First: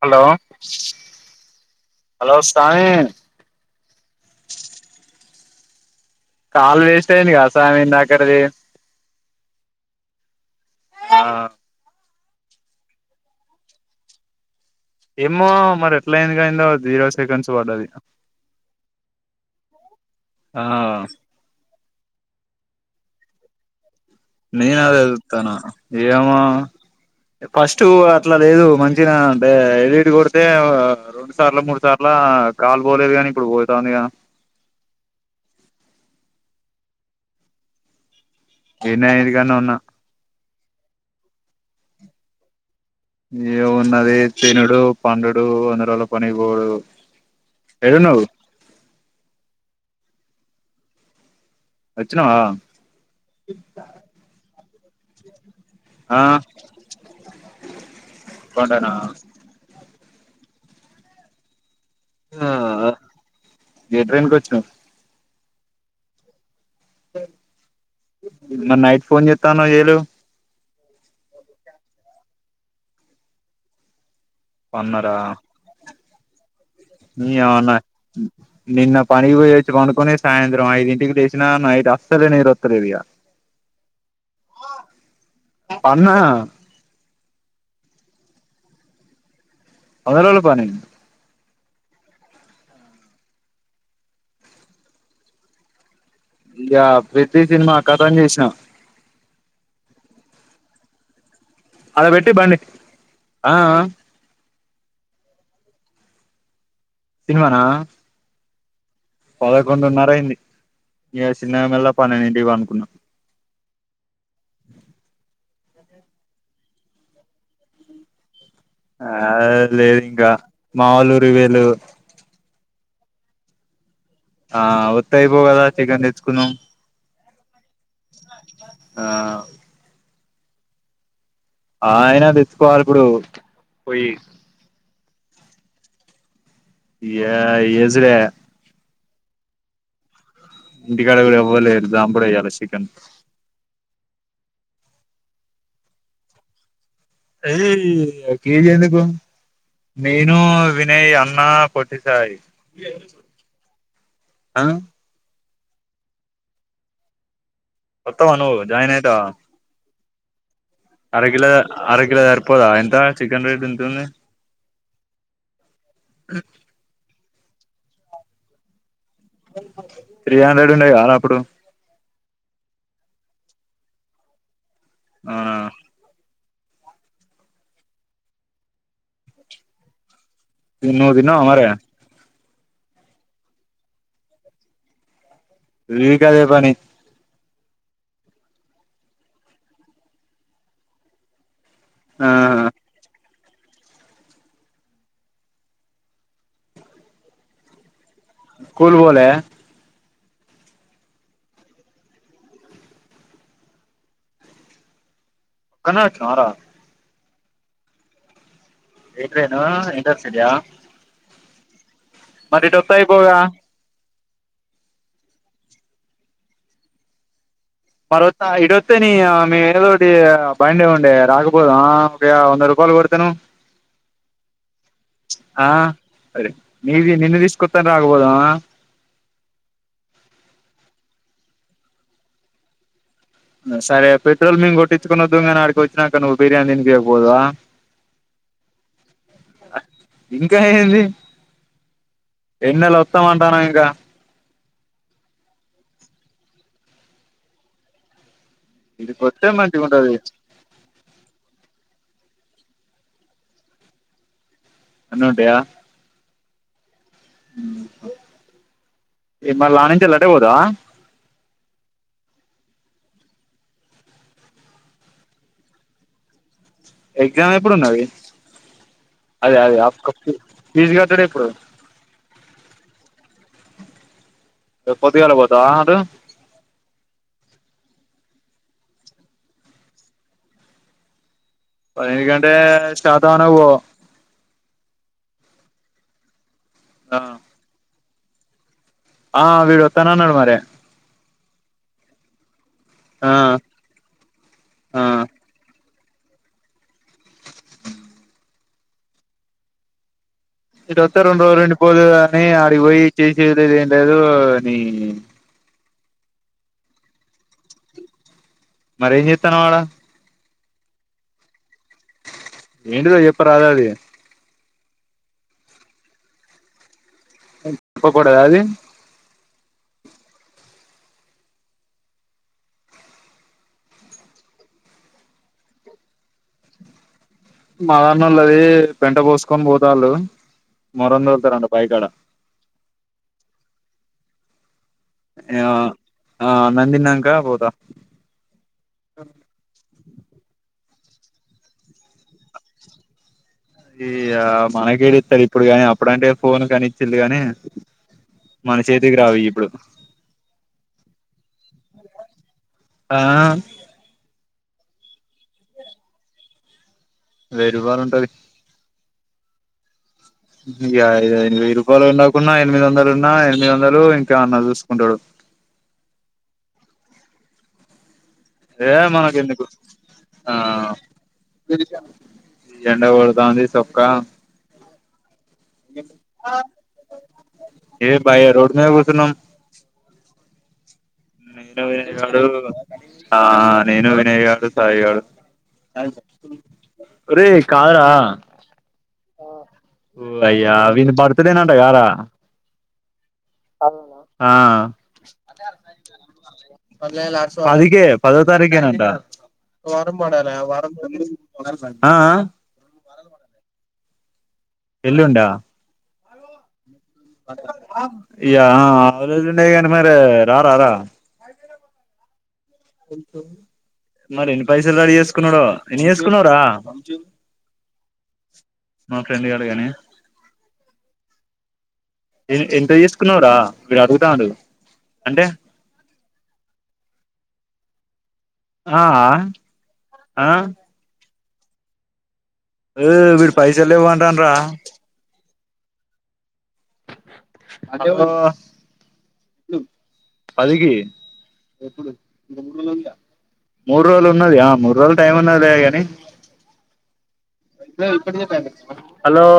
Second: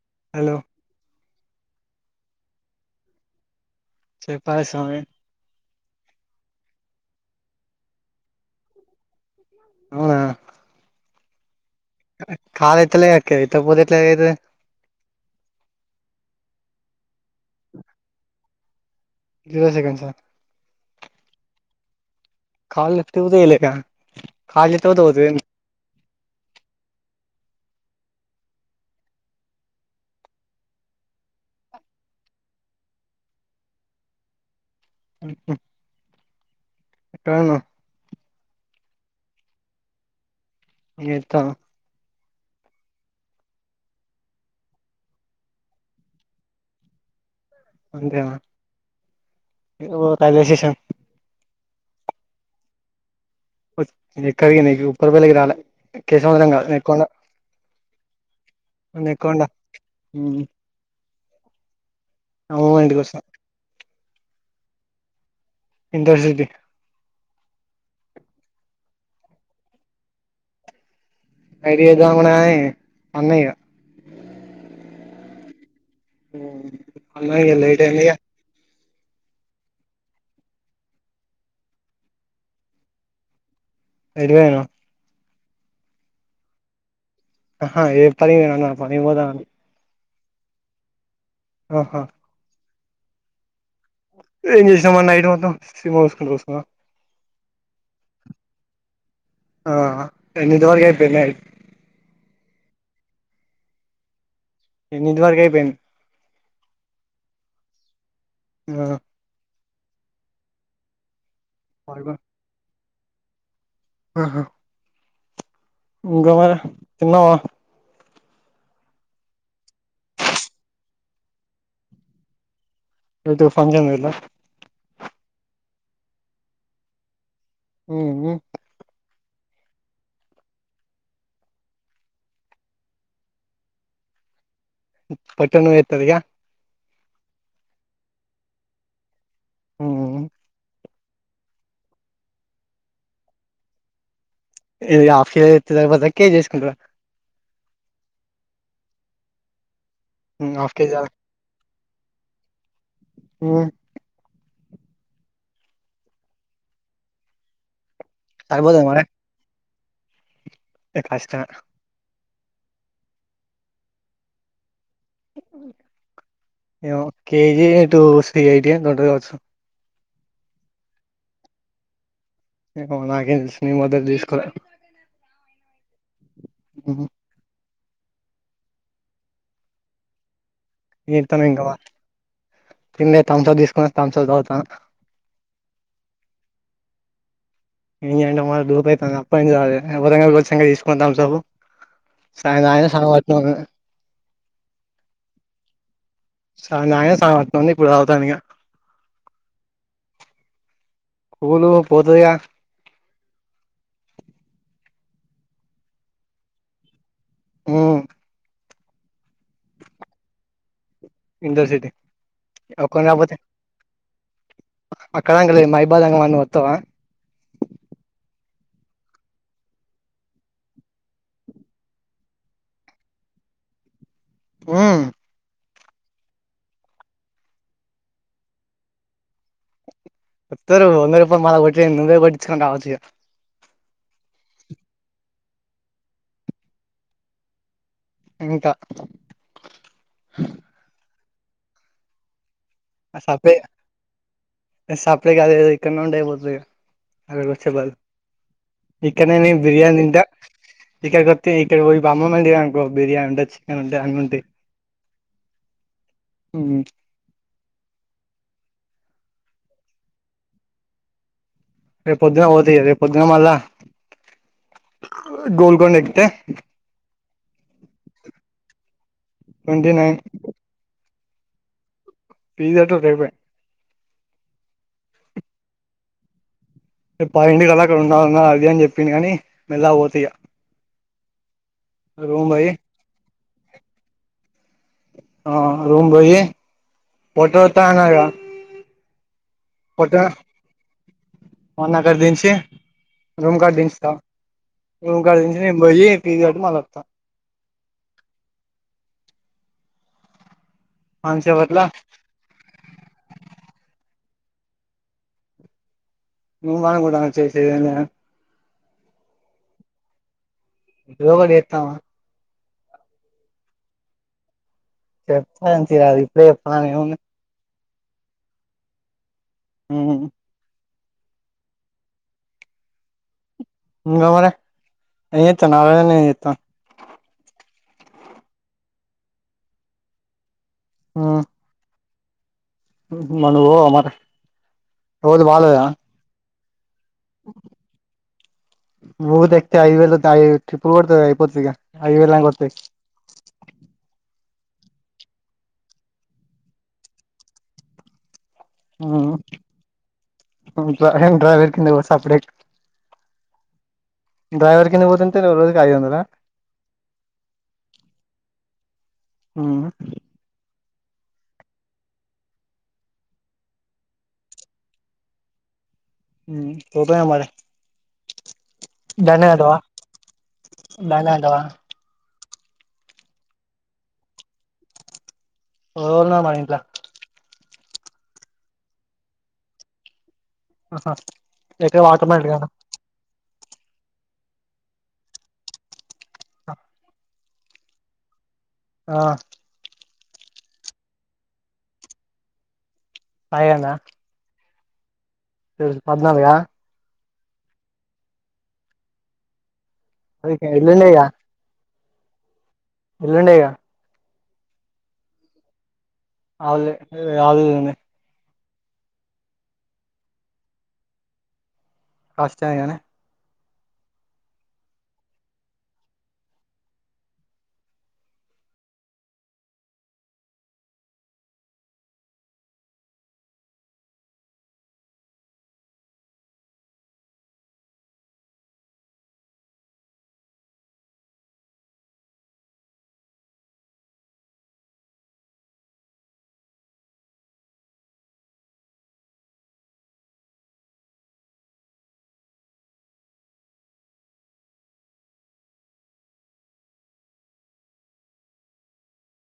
Hello hello స్వామీ చెప్పాలి స్వామి కాళ్లు వేస్ట్ అయింది కద స్వామి ఇందాకటిది అవునా ఆ కాల్ ఎత్తలే ఎతకపోతె ఎట్లయితే ఏమో మరి ఎట్లా అయింది గయిందో జీరో సెకండ్స్ పడ్డది ఇరవై సెకండ్సా ఆ కాల్ లిఫ్ట్ కుడా చేయలేగా. నేను అదే చూత్తన్నా ఏమో ఫస్ట్ అట్లా లేదు మంచిగనే అంటే ఎడిట్ కొడితే రెండు సార్ల మూడు సార్ల కాల్ పోలేదు గాని ఇప్పుడు పోతాందిగా. ఎక్కడున్నవు? గీన్నే ఇంటికాడనే ఉన్నా. ఏత్తా. ఏం ఉన్నది తినుడు, పండుడు, వంద రోజుల పనికిపోవుడు. అంతేనా ఇగపో రైల్వేస్టేషన్ వచ్చినవా? నేను ఎక్కడికి నీకు ఉప్పర్ పెళ్లికి రాలే. ఆ కేసముద్రం కాదు నెక్కొండా కొండనా నెక్కొండా. అమ్మమ్మ వాళ్లింటికి వచ్చినా. ఏ ట్రైన్కి వచ్చినవు. ఇంటర్సిటీ మరి నైట్ ఫోన్ చెత్తాన్నవు చెయ్యలేవు. నైట్ చేద్దాం అనుకున్నకాని పన్న ఇగ. పన్నరా అన్న నీ ఇగ అవ్వ నా లేట్ అయింది ఇగ నిన్న పనికి పోయచ్చి పండుకుని సాయంత్రం ఐదుంటికి లేసినా నైట్ అస్సలేే నిద్రోత్తలేదు ఇగ. ఎటు పోయినవు. పన్నా. ఆహా ఏం పనికి పోయినవన్నా పనికిపోతన్నా వంద రోజుల పని. ఆహా ఏం చేసినవు మరి నైట్ మొత్తం సినిమా చూసుకుంట కూస్ ఇగ పెద్ది సినిమా కథం చేశినా. ఆహా ఎన్నిటి వరకు అయిపోయింది నైట్. ఆడ పెట్టి బండి ఆ ఆ. ఎన్నింటి వరకు అయిపోయింది. సినిమానా? ఆ పదకొండున్నర అయ్యింది. ఇగ చిన్నగ మెల్లగా పన్నెండింటికి పండునుకున్నా. ఆహా ఇంకా [unintelligible] తిన్నవా? ఆ లేదు ఇంగా మా వోళ్ళు ఊరికి పోయిళ్ళు. ఎటు ఫంక్షన్కి పోయిళ్ళా. ఆ వత్తే అయిపోవు కదా చికెన్ తెచ్చుకున్నం. ఉమ్ ఆ ఆ అయినా తెచ్చుకోవాలి ఇప్పుడు పోయ్యి. పట్టనే ఏత్తదిగా ఏ ఏసుడే. హ్ ఇంటికాడ గుడ ఎవ్వడ్ లేడు, దంపుడే ఉయ్యాల సికన్. ఇది ఆఫ్ కేజి ఎత్తే జరిపోతద? కేజి ఏసుకుంట్ర? ఎదీ కేజి ఎందుకు? నేనూ, హాఫ్ కేజీ చాలు వినయ్, అ ఆ పొట్టి సాయి ఊహ్ ఆ ఒత్తవా నువ్వు సరిపోతదా జాయిన్ మరి ఐతవా? కష్టమే అరకిలా అరకిలో జరిపోదా? ఎంతా? చికెన్ రేట్ ఎంతుంది? ఏమో! కేజీ టూ సి ఐ టి ఏందో ఉంటది గావచ్చు. త్రీ హండ్రెడ్ ఉండేది గాన్నా అప్పుడు? ఏమో మరి, నాకేం దెలుసు నేన్ మాదర్ దీసుకోలె. అవునా ఉహు నువ్వు ఏక్ తిన్నావా మరి తమింగవా ఏం లేద్ థమ్స్ అప్ దీసుకొన్న, థమ్స్ అప్ దాకుతాన్న. వీక్ అదే పని ఎందుకంటే మాకు దూపయితాంది. అప్పటికీ తాగలే. ఎవ్వరైనా బోల్సింగ జేసుకొండి తంబ్సపు. ఆ సాయి దాగిన, సగం అట్లనే ఉన్నది. సగం దాగిన, సగం అట్లనె ఉంది, ఇప్పుడు దాగుతాన్న ఇగ. కూల్ బోలే? కూలూ పోతదిగా ఒక్కనివే అచ్చినవారా? ఊ ఏ ట్రేనూ? ఇంటర్ సిటా? ఇంటర్ సిటి ఇటొత్తే ఒక్కని అయిపోవుగా గాకపోతె అక్కడా అంగడి లేదు. మైబాదు అంగడన్న నువ్ వొత్తవా? మరొత్తా ఇటొత్తే నీ యా మే ఏదోటీ బండి ఉండే రాకపోదుమా? దే వంద రూపాలు గొడితె నువ్ ఆ నీది నిన్ను దీసుకొత్తెనె రాకబోదుమా? ఒత్తరూ వంద రూపాయల మాలా గొట్టుడేంది నువ్వే గొట్టిచ్చుకొని రావచ్చు ఇగ. ఆ సరే, పెట్రోల్ మేం గొట్టిచ్చుకొని ఒద్దుము గని ఆడికి ఒచ్చినాక, నువు బిర్యాని దినిపియ్యక పోదువా? ఇంతా ఇంకా ఏంది? ఎన్నల ఒత్తాం అంటానం ఇంకా. గ సప్పుడేక అదేదో ఇక్కన్నే ఉంటే అయిపోతది గద, అక్కడికి ఒచ్చే బదులు. ఈడికి ఇక్కన్నే వస్తే నేన్ మంచిగా బిర్యాని ఉంటది దింటా. ఇక్కడ కొత్తే ఇటెవ్వరికి బమ్మళ్ ఉండి అనుకో బిర్యాని ఉండచ్చు. చికెన్ ఉంటది. అన్ని ఉంటయి. అన్ని ఉంటయా? ఊ ఇగ్ మల్లా ఆనించెల్లి అటే బోతవా? రేపు పొద్దున బోత ఇగ. రేపు పొద్దున మళ్ళా గోల్కొండ ఎక్కితే ఎగ్జామ్ ఎప్పుడున్నది? అదే అదే ట్వంటీ ఆప్ నైన్ కప్పూ ఫీజు కట్టుడు ఎప్పుడు? ఫీజు గట్టుడు అయిపాయే. రేప్ పొద్దుగాల బోతవా అటూ? రేప్ పదింటికల్లా అక్కడ ఉండాలన్నర్ అది అని జెప్పిండు గనీ, మెల్లగ బోత ఇగ. రూమ్ పదింటికంటే పోయి శాతవాహనకు బో. ఆ రూమ్ బొయ్యి ఆ వాతోవత అనధిక [unintelligible] ఆ విడు ఫట మన్నాక దంచి ఆ [unintelligible] రూమ్ కట్ దంచా ఆ రూమ్ కంచి నే పోయి ఫీజ్ కట్టి మళ్ళ వస్తా [unintelligible] ఇటు వత్తే రెండురోజులు ఉండి అంతసేపట్ల పోదు అని ఆడికి పోయి చేసేది ఏం లేదు అని ఉ అనకుండా చేసేది ఏం లేదు మరే ఎం చేత్తనావు ఆడ ఏదోకటి చెత్తవా ఏంటిదొ చెప్పారాదు అది చెప్తాతి అది ఇప్పుడే చెప్పాలని ఎంఉంది చెప్పకూడద అది [unintelligible] ఉహు ఇంకా మరి ఎంచెత్తనావు ఆడ ఉండి ఎంచెత్తవు మాదాన్నల్లోది పెంట పోసుకొని పోతళ్ళు మోరం తోలుతారంట బాయికాడ మన అమాట [unintelligible] ఏమో ఆ అన్నం తిన్నక బోతా ఊ ద ఎక్తే ఐ వేల ఐ ట్రిపుల్ కొతది ఐపోర్ ఐ వేల కొత [unintelligible] ఇగ మనకేడి ఇస్తారు ఇప్పుడు కాని అప్పుడంటే ఫోన్ కానిచ్చింది కాని మన చేతికి ఉహు రావు ఇప్పుడు అబ్బ హెహె డైవర్ కింద పో సప్పుడేక ఆ డ్రైవర్ కింద పోతుంటే రోజుకి ఐదువందల వేయి రూపాయలు ఉంటది ఉ ఇగ ఐదు ఐదు వెయ్యి రూపాయలు ఉన్నాకున్నా ఎనిమిది వందలు ఉన్నా ఎనిమిది వందలు ఇంకా ఎమన్నా చూసుకుంటాడు ఉ పొకపొయినవు మరి ఏ దాన్నే మనకెందుకు తింటావా ఆ దాన్నే తింటావా ఎండకొడతాంది సొక్కా ఓల్నా మందలా [unintelligible] ఏ బాయీ రోడ్ మీద కూసున్నం ఆహా ఎక్కడ వాటర్ ఎడు మిలన్ కదా [unintelligible] ఆ నేను, వినయ్ గాడు, సాయి గాడు అ ఓరేయి కాద్రా ఆ ఓ అయ్యా వీని బర్త్డే నట గారా సాయిగాడినా ఆ పద్నాలుగా పదికే పదో తారీఖేనంటా ఎల్లుండే అ అ ఎల్లుండె కదా ఎల్లుండా అవులే ఇగ హాలిడేస్ ఉండే కానీ మరి రా రారా వస్తాయి కని కొ మరి ఎన్ని పైసలు రడి చేసుకున్నాడో ఎన్ని చేసుకున్నవురా మా ఫ్రెండ్ గాడు గానీ ఎంత చేసుకున్నావురా వీడు అడుగుతాడు అంటే ఆ ఆ ఏ వీడు పైసల్ లేవు అంటాడు రా అ పదికి డు మూడు రోజులు ఉన్నది ఆ మూడు రోజులు టైం ఉన్నదిలే కానీ హలో